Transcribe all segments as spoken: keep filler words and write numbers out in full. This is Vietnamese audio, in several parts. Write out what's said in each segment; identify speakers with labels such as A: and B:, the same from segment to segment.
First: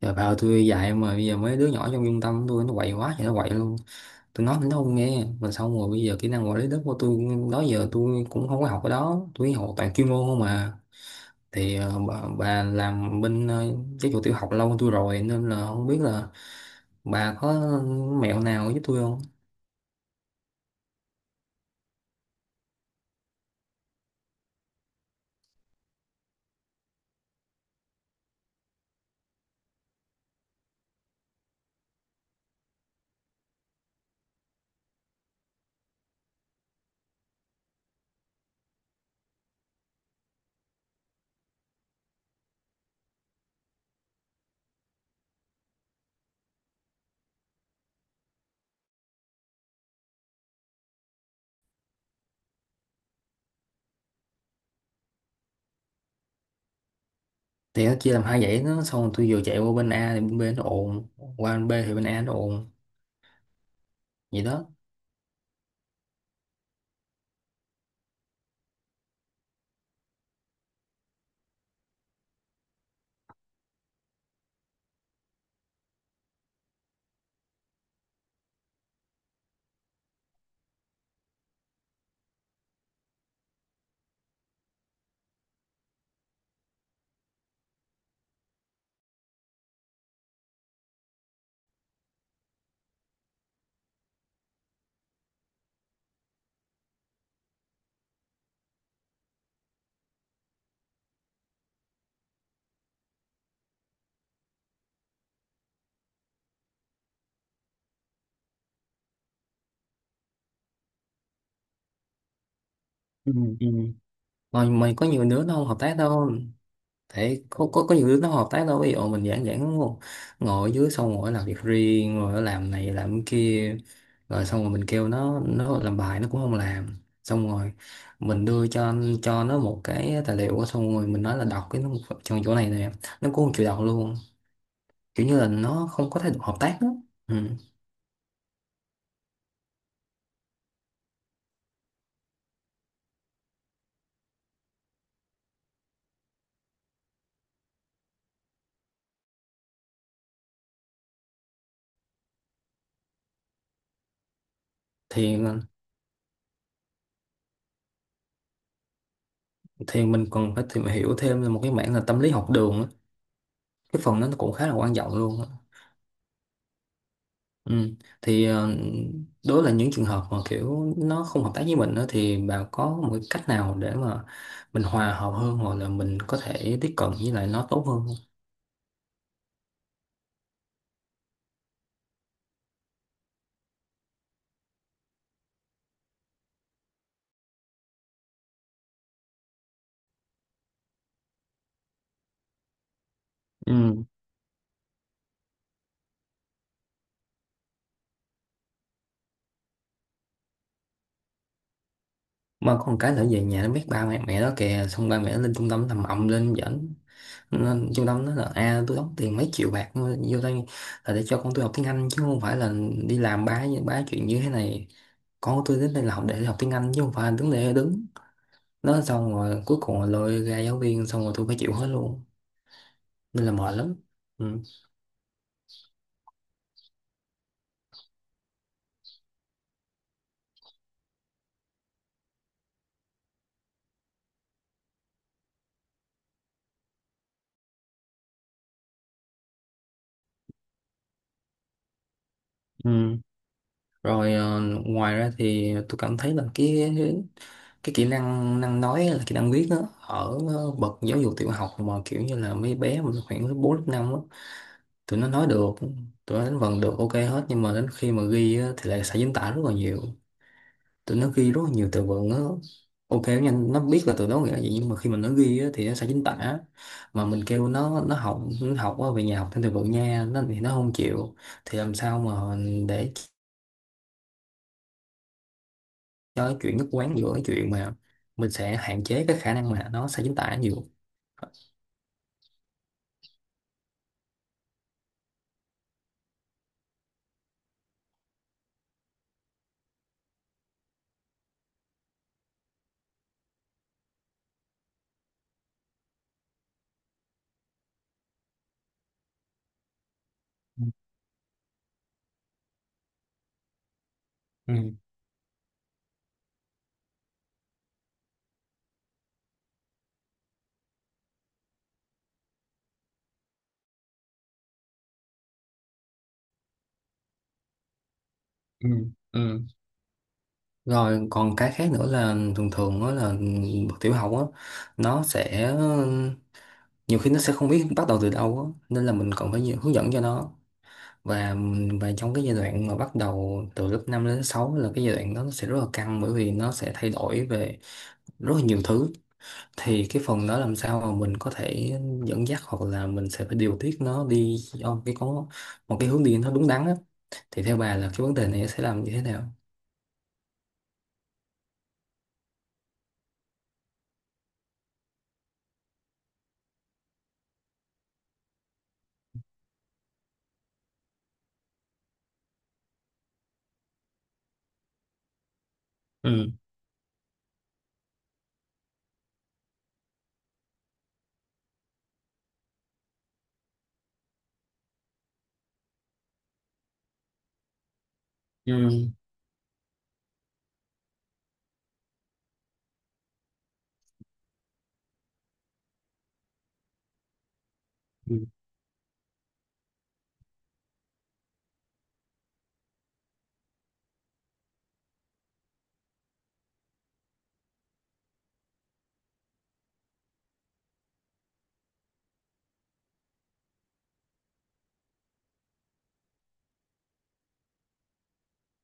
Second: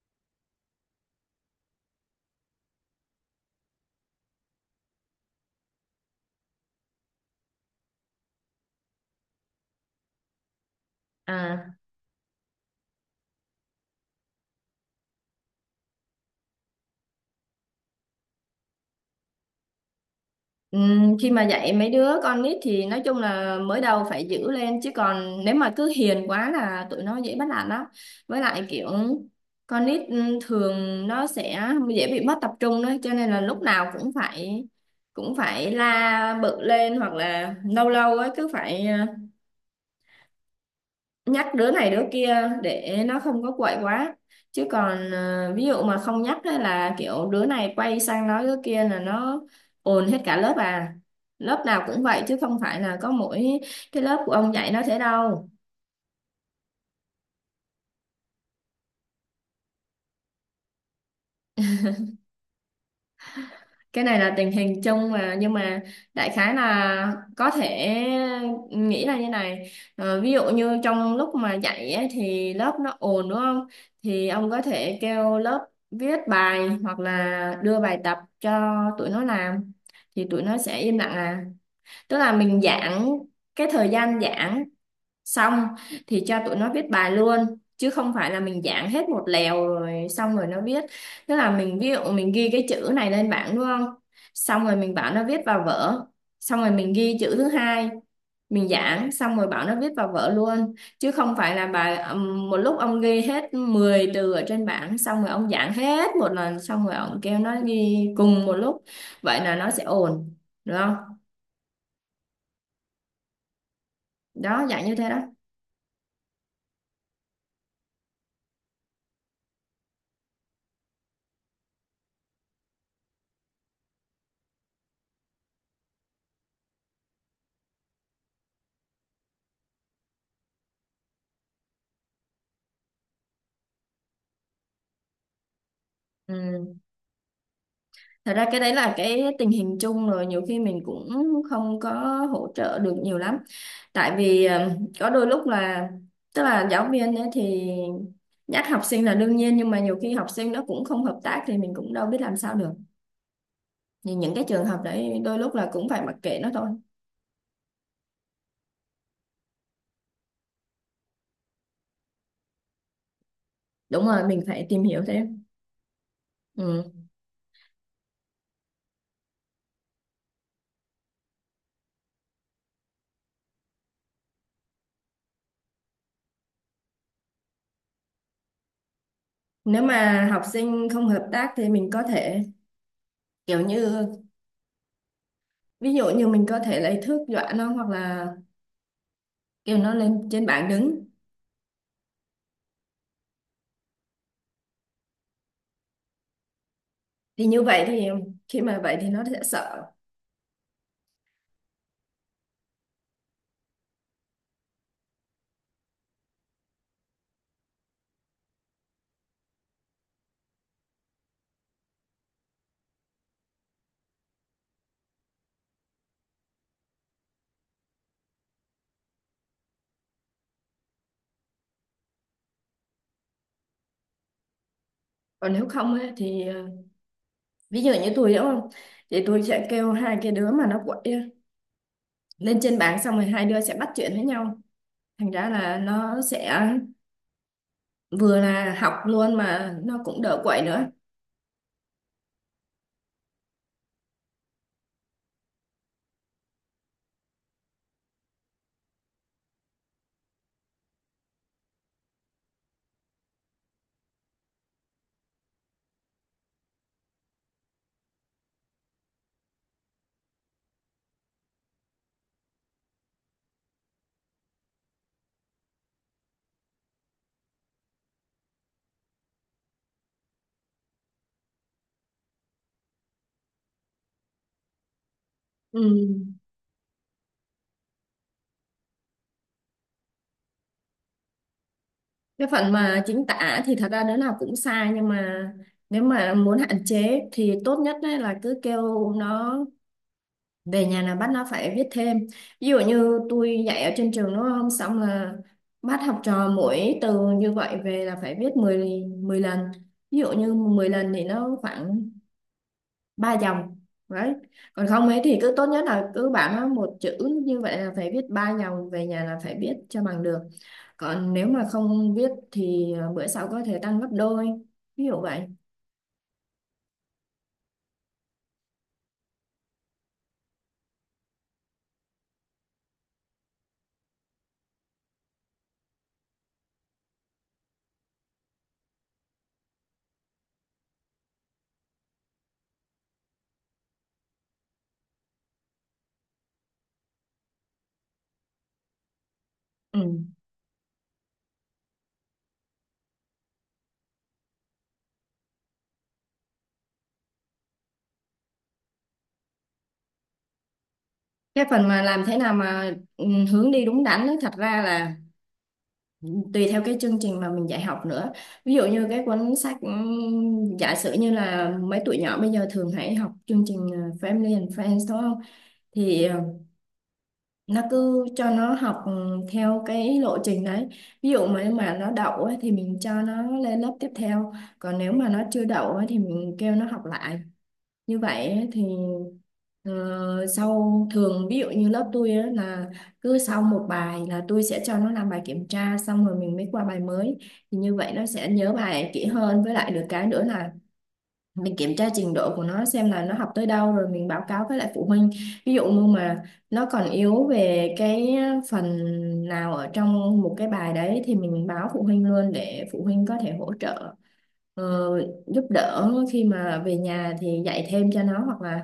A: Giờ vào tôi dạy mà bây giờ mấy đứa nhỏ trong trung tâm tôi nó quậy quá thì nó quậy luôn. Tôi nói thì nó không nghe. Mà xong rồi bây giờ kỹ năng quản lý đất của tôi đó giờ tôi cũng không có học ở đó. Tôi học toàn chuyên môn không mà.
B: À,
A: Thì ờ, bà, bà làm bên ờ, giáo dục tiểu học lâu hơn tôi rồi nên là không biết là bà có mẹo nào giúp tôi không?
B: ừm, khi mà dạy mấy đứa con nít thì nói chung là mới đầu phải giữ lên, chứ còn nếu mà cứ hiền quá là tụi nó dễ bắt nạt lắm. Với lại kiểu con nít ừm, thường nó sẽ dễ bị mất tập trung đấy, cho nên là lúc nào cũng phải cũng phải la bự lên, hoặc là lâu lâu ấy cứ phải à, nhắc đứa này đứa kia để nó không có quậy quá. Chứ còn ờ, ví dụ mà không nhắc á là kiểu đứa này quay sang nói đứa kia là nó ồn hết cả lớp à, lớp nào cũng vậy chứ không phải là có mỗi cái lớp của ông dạy nó thế đâu.
A: Thì nó chia làm hai dãy nó, xong rồi tôi vừa chạy qua bên A thì bên B nó ồn. Qua bên B thì bên A nó ồn.
B: Cái này là
A: Vậy
B: tình
A: đó.
B: hình chung mà, nhưng mà đại khái là có thể nghĩ là như này. Ờ, ví dụ như trong lúc mà dạy ấy, thì lớp nó ồn đúng không, thì ông có thể kêu lớp viết bài hoặc là đưa bài tập cho tụi nó làm, thì tụi nó sẽ im lặng à. Tức là mình giãn cái thời gian giảng xong thì cho tụi nó viết bài luôn, chứ không phải là mình giảng hết một lèo rồi xong rồi nó viết. Tức là mình ví dụ mình ghi cái chữ này lên bảng đúng không, xong rồi mình bảo nó viết vào vở, xong rồi mình ghi chữ thứ hai, mình giảng xong rồi bảo nó viết vào vở luôn, chứ không phải là bài ừm, một lúc ông ghi hết mười từ ở trên bảng, xong rồi ông giảng hết một lần, xong rồi ông kêu nó ghi cùng một lúc. Vậy là nó sẽ ổn, được không?
A: Ừ, ừ. Mà,
B: Đó, dạng
A: mà
B: như
A: có
B: thế đó.
A: nhiều đứa nó không hợp tác đâu. Thế có có có nhiều đứa nó hợp tác đâu, ví dụ mình giảng giảng ngồi ngồi ở dưới xong rồi nó làm việc riêng, rồi nó làm này làm cái kia, rồi xong rồi mình kêu nó nó làm bài nó cũng không làm. Xong rồi mình đưa cho cho nó một cái tài liệu, xong rồi mình nói là đọc cái nó trong chỗ này nè, nó cũng không chịu đọc luôn, kiểu như là nó không có thái độ hợp
B: Ừ.
A: tác đó. Ừ.
B: Thật ra cái đấy là cái tình hình chung rồi, nhiều khi mình cũng không có hỗ trợ được nhiều lắm. Tại vì ờ, có đôi lúc là tức là giáo viên ấy thì nhắc học sinh là đương nhiên, nhưng mà nhiều khi học sinh nó cũng không hợp tác thì mình cũng đâu biết làm sao được. Thì những cái trường hợp đấy
A: thì
B: đôi lúc là cũng phải mặc kệ nó thôi.
A: thì mình còn phải tìm hiểu thêm một cái mảng là tâm lý học đường á. Cái
B: Đúng
A: phần đó
B: rồi,
A: nó
B: mình
A: cũng
B: phải
A: khá là
B: tìm
A: quan
B: hiểu
A: trọng luôn
B: thêm.
A: á.
B: Ừ.
A: Ừ. Thì ờ, đó là những trường hợp mà kiểu nó không hợp tác với mình đó, thì bà có một cái cách nào để mà mình hòa hợp hơn hoặc là mình có thể tiếp cận với lại nó tốt hơn không?
B: Nếu mà học sinh không hợp tác thì mình có thể kiểu như ví dụ như mình có thể lấy thước dọa nó, hoặc là kêu nó lên trên bảng đứng,
A: Ừ.
B: thì như vậy thì khi mà vậy thì nó sẽ sợ.
A: Mà có một cái nữa, về nhà nó biết ba mẹ mẹ đó kìa, xong ba mẹ nó lên trung tâm làm ầm lên, dẫn nên trung tâm nó là à, tôi đóng tiền mấy triệu bạc vô đây là để cho con tôi học tiếng Anh, chứ không phải là đi làm bá bá chuyện như thế này. Con của tôi đến đây là học để học tiếng Anh chứ không phải là đứng để đứng nó, xong rồi cuối cùng là lôi ra giáo viên, xong rồi tôi phải chịu hết luôn, nên là mệt lắm. Ừ.
B: Còn nếu không á, thì ờ, ví dụ như tôi đúng không, thì tôi sẽ kêu hai cái đứa mà nó quậy á, lên trên bảng, xong rồi hai đứa sẽ bắt chuyện với nhau, thành ra là nó sẽ vừa là học luôn mà nó cũng đỡ quậy nữa.
A: Ừ. Rồi ờ, ngoài ra thì tôi cảm thấy là cái cái kỹ năng năng nói, là kỹ năng viết á, ở ờ, bậc giáo dục tiểu học, mà kiểu như là mấy bé mà khoảng lớp bốn, lớp năm á, tụi nó nói được, tụi nó đánh vần được ok hết, nhưng mà đến khi mà ghi á, thì lại sai chính tả rất là nhiều. Tụi nó ghi rất là nhiều từ vựng, nó ok, nó nhanh, nó biết là từ đó nghĩa là gì, nhưng mà khi mà nó ghi á, thì nó sẽ chính tả. Mà mình kêu nó nó học nó học á, về nhà học thêm từ vựng nha, nó thì nó không chịu. Thì làm sao mà để
B: Ừ.
A: cho cái chuyện nhất quán giữa cái chuyện mà mình sẽ hạn chế cái khả năng mà nó sẽ chính tả nhiều.
B: Cái phần mà chính tả thì thật ra đứa nào cũng sai, nhưng mà nếu mà muốn hạn chế thì tốt nhất á là cứ kêu nó về nhà là bác nó phải viết thêm. Ví dụ như tôi dạy ở trên trường đúng không, xong là bác học trò mỗi từ như vậy về là phải viết mười mười lần. Ví dụ như mười lần thì nó khoảng ba dòng đấy. Còn
A: Ừ,
B: không ấy thì cứ tốt nhất là cứ bảo nó một chữ như vậy là phải viết ba dòng, về nhà là phải viết cho bằng được, còn nếu mà không viết thì à, bữa sau có thể tăng gấp đôi, ví dụ vậy.
A: ừ, ừ. Rồi còn cái khác nữa là thường thường đó là bậc tiểu học á, nó sẽ nhiều khi nó sẽ không biết bắt đầu từ đâu á, nên là mình còn phải nhiều hướng dẫn cho nó. Và và trong cái giai đoạn mà bắt đầu từ lớp năm đến sáu là cái giai đoạn đó, nó sẽ rất là căng bởi vì nó sẽ thay đổi về rất là nhiều thứ. Thì cái
B: Ừ.
A: phần đó làm sao mà mình có thể dẫn dắt hoặc là mình sẽ phải điều tiết nó đi ở cái có một cái hướng đi nó đúng đắn á, thì theo bà là cái vấn đề này sẽ làm như thế nào?
B: Cái phần mà làm thế nào mà ừ, hướng đi đúng đắn ấy, thật ra là tùy theo cái chương trình mà mình dạy học nữa. Ví dụ như cái cuốn sách ừm, giả sử như là mấy tụi nhỏ bây giờ thường hay học chương trình ờ, Family and Friends đúng không, thì ờ,
A: Ừ.
B: nó cứ cho nó học ừ, theo cái lộ trình đấy. Ví dụ mà mà nó đậu ấy, thì mình cho nó lên lớp tiếp theo, còn nếu mà nó chưa đậu ấy, thì mình kêu nó học lại. Như vậy ấy, thì
A: Ừ.
B: ờ, sau thường ví dụ như lớp tôi ấy, là cứ sau một bài là tôi sẽ cho nó làm bài kiểm tra xong rồi mình mới qua bài mới, thì như vậy nó
A: Ừ.
B: sẽ nhớ bài kỹ hơn. Với lại được cái nữa là mình kiểm tra trình độ của nó xem là nó học tới đâu rồi mình báo cáo với lại phụ huynh. Ví dụ như mà nó còn yếu về cái phần nào ở trong một cái bài đấy thì mình báo phụ huynh luôn để phụ huynh có thể hỗ trợ, ờ, giúp đỡ khi mà về nhà thì dạy thêm cho nó, hoặc là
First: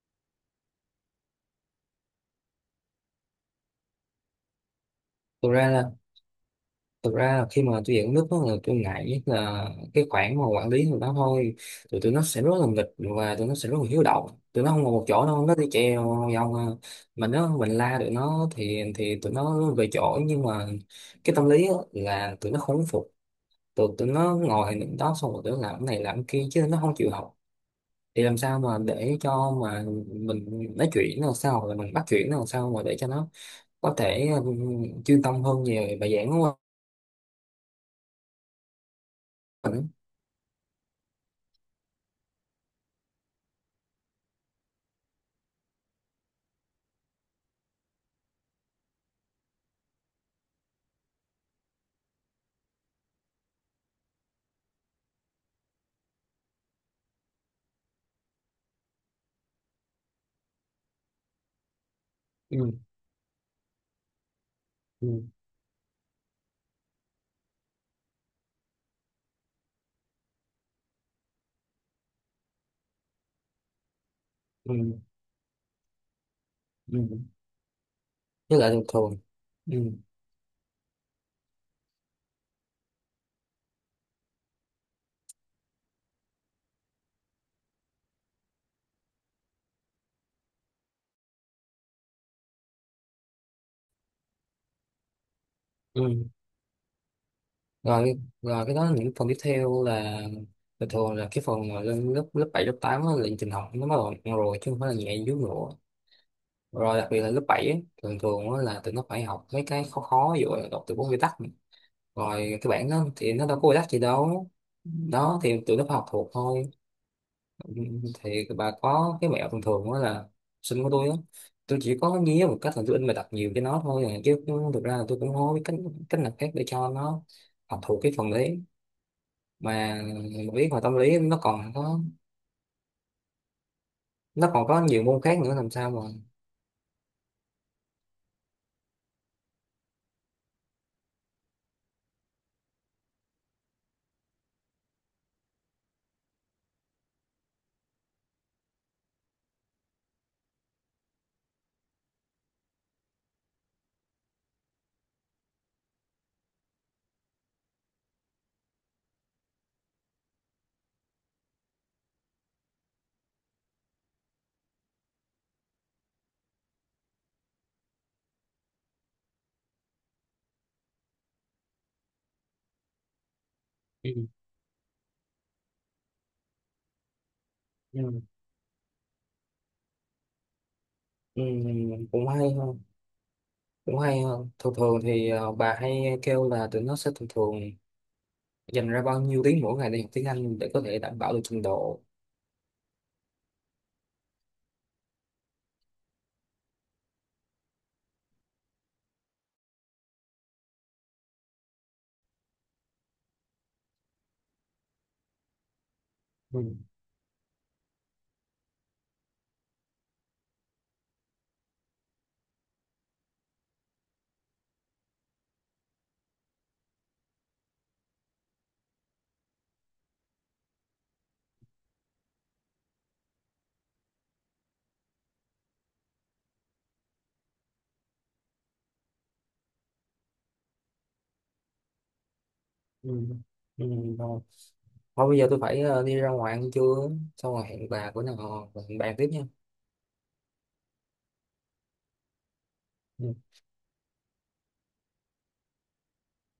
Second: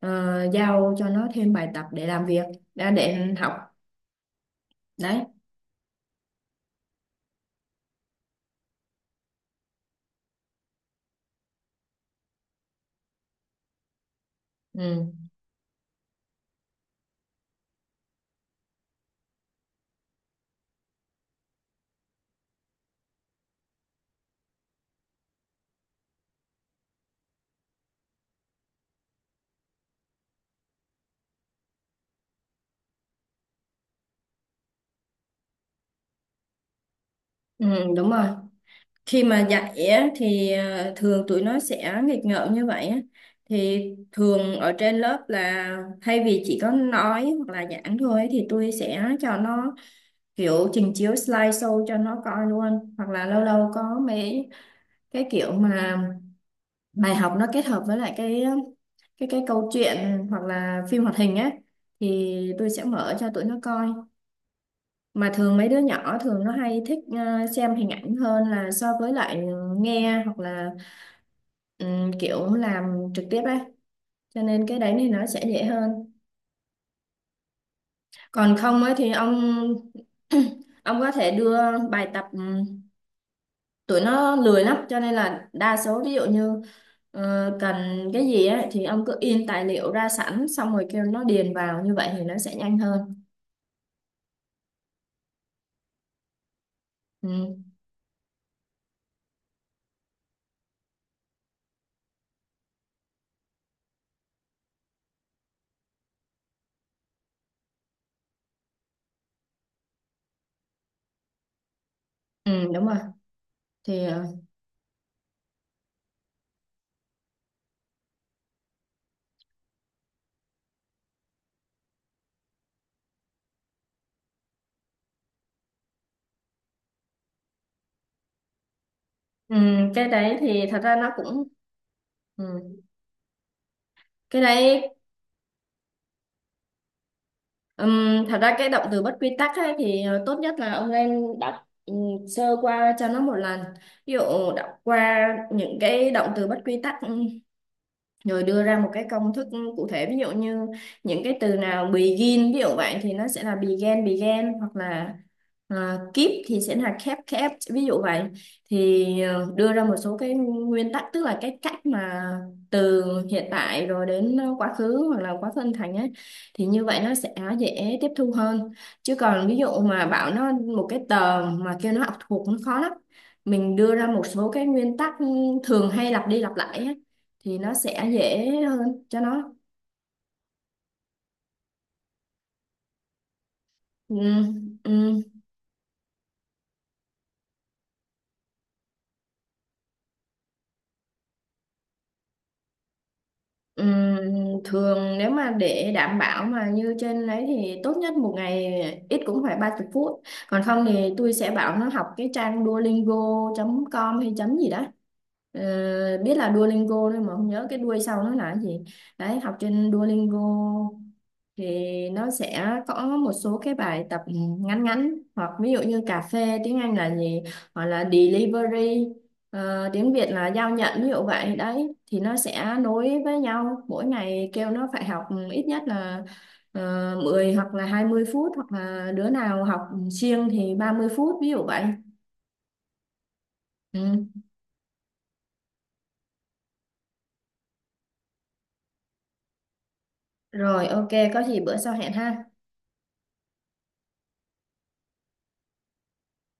B: ờ, giao cho nó thêm bài tập để làm việc đã, để học đấy.
A: Thực ra là thực ra là khi mà tôi dẫn nước đó là tôi ngại nhất là cái khoản mà quản lý người đó thôi. Tụi tụi nó sẽ rất là nghịch và tụi nó sẽ rất là hiếu động. Tụi nó không ngồi một
B: Ừ.
A: chỗ đâu, nó đi treo vòng à. Mà nếu mình la tụi nó thì thì tụi nó về chỗ nhưng mà cái tâm lý á là tụi nó không phục. Tụi tụi nó ngồi những đó, xong rồi tụi nó làm cái này làm cái kia chứ nó không chịu học. Thì làm sao mà để cho mà mình nói chuyện nó làm sao hoặc là mình bắt chuyện nó làm sao mà để cho nó có thể ừ, chuyên tâm hơn về bài giảng của
B: Ừ đúng rồi. Khi mà dạy
A: mình.
B: á, thì ờ, thường tụi nó sẽ nghịch ngợm như vậy á. Thì thường ở trên lớp là thay vì chỉ có nói hoặc là giảng thôi ấy, thì tôi sẽ cho nó kiểu trình chiếu slideshow cho nó coi luôn, hoặc là lâu lâu có mấy cái kiểu mà bài học nó kết hợp với lại cái cái cái câu chuyện hoặc là phim hoạt hình á, thì
A: Ừ.
B: tôi sẽ mở cho tụi nó coi.
A: Ừ.
B: Mà thường mấy đứa nhỏ thường nó hay thích ờ, xem hình ảnh hơn là so với lại nghe, hoặc là ừm, kiểu làm trực tiếp ấy, cho nên
A: Ừ,
B: cái đấy thì nó sẽ dễ hơn.
A: ừ,
B: Còn
A: với lại
B: không
A: thường
B: ấy thì
A: thường.
B: ông
A: Ừ,
B: ông có thể đưa bài tập. ừ, Tụi nó lười lắm cho nên là đa số, ví dụ như ờ, cần cái gì ấy, thì ông cứ in tài liệu ra sẵn xong rồi kêu nó điền vào, như vậy thì nó sẽ nhanh hơn.
A: ừ.
B: ừ,
A: Rồi cái- rồi cái đó những phần tiếp theo là thường thường là cái phần mà lên lớp lớp bảy lớp tám á, là trình học nó bắt đầu nặng rồi chứ không phải là nhẹ dưới nữa. Rồi đặc biệt là lớp bảy á, thường thường á là tụi nó phải học mấy cái khó khó, ví dụ là đọc từ vựng quy tắc này. Rồi cái
B: ừ đúng
A: bản
B: rồi.
A: đó thì nó đâu có quy tắc gì
B: Thì ờ,
A: đâu, đó thì tụi nó phải học thuộc thôi. Ừ, thì bà có cái mẹo thường thường đó là sinh của tôi á, tôi chỉ có nhía một cách là tôi in bài tập nhiều cho nó thôi à. Chứ cũng- thực ra là tôi cũng không có biết cách cách nào khác để cho nó học thuộc cái phần đấy,
B: ừ,
A: mà
B: cái đấy thì
A: biết
B: thật
A: mà
B: ra
A: tâm
B: nó
A: lý nó
B: cũng
A: còn có.
B: ừ. cái
A: Nó còn có
B: đấy.
A: nhiều môn khác nữa làm sao mà.
B: Ừm, thật ra cái động từ bất quy tắc ấy, thì ờ, tốt nhất là ông nên đọc ừ, sơ qua cho nó một lần. Ví dụ đọc qua những cái động từ bất quy tắc, ừ, rồi đưa ra một cái công thức cụ thể. Ví dụ như những cái từ nào begin, ví dụ vậy thì nó sẽ là began began, hoặc là à, keep thì sẽ là kept kept, ví dụ vậy. Thì ờ, đưa ra một số cái nguyên tắc, tức là cái cách mà từ hiện tại rồi đến quá khứ, hoặc là quá khứ âm thành ấy, thì như vậy nó sẽ dễ tiếp thu hơn. Chứ còn ví dụ mà bảo nó một cái tờ mà kêu nó học thuộc nó khó lắm. Mình đưa ra một
A: Ừ.
B: số cái nguyên tắc thường hay lặp đi lặp lại ấy, thì nó sẽ
A: ừ.
B: dễ hơn cho nó.
A: Ừ, cũng hay hơn cũng hay hơn thường
B: Ừm,
A: thường
B: ừm,
A: thì ờ, bà hay kêu là tụi nó sẽ thường thường dành ra bao nhiêu tiếng mỗi ngày để học tiếng Anh để có thể đảm bảo được trình độ.
B: ừm, thường nếu mà để đảm bảo mà như trên đấy thì tốt nhất một ngày ít cũng phải ba mươi phút. Còn không thì tôi sẽ bảo nó học cái trang duolingo chấm com hay chấm gì đó. Ờ, biết là
A: Ừ.
B: Duolingo thôi mà không nhớ cái đuôi sau nó là cái gì. Đấy, học trên Duolingo thì nó sẽ có một số cái bài tập ngắn ngắn, hoặc ví dụ như cà phê tiếng Anh là gì, hoặc là delivery, Ờ, tiếng Việt là giao nhận, ví dụ vậy đấy, thì nó sẽ nối với nhau. Mỗi ngày kêu nó phải học ít nhất là uh, mười hoặc là hai mươi phút, hoặc là đứa nào học siêng thì ba mươi phút, ví dụ vậy.
A: Ừ. Ừ.
B: Ừ.
A: Thôi bây giờ tôi phải ờ, đi ra ngoài ăn trưa, xong rồi hẹn bà bữa nào hẹn bàn tiếp nha.
B: Rồi, ok, có gì bữa sau hẹn ha.
A: Ừ.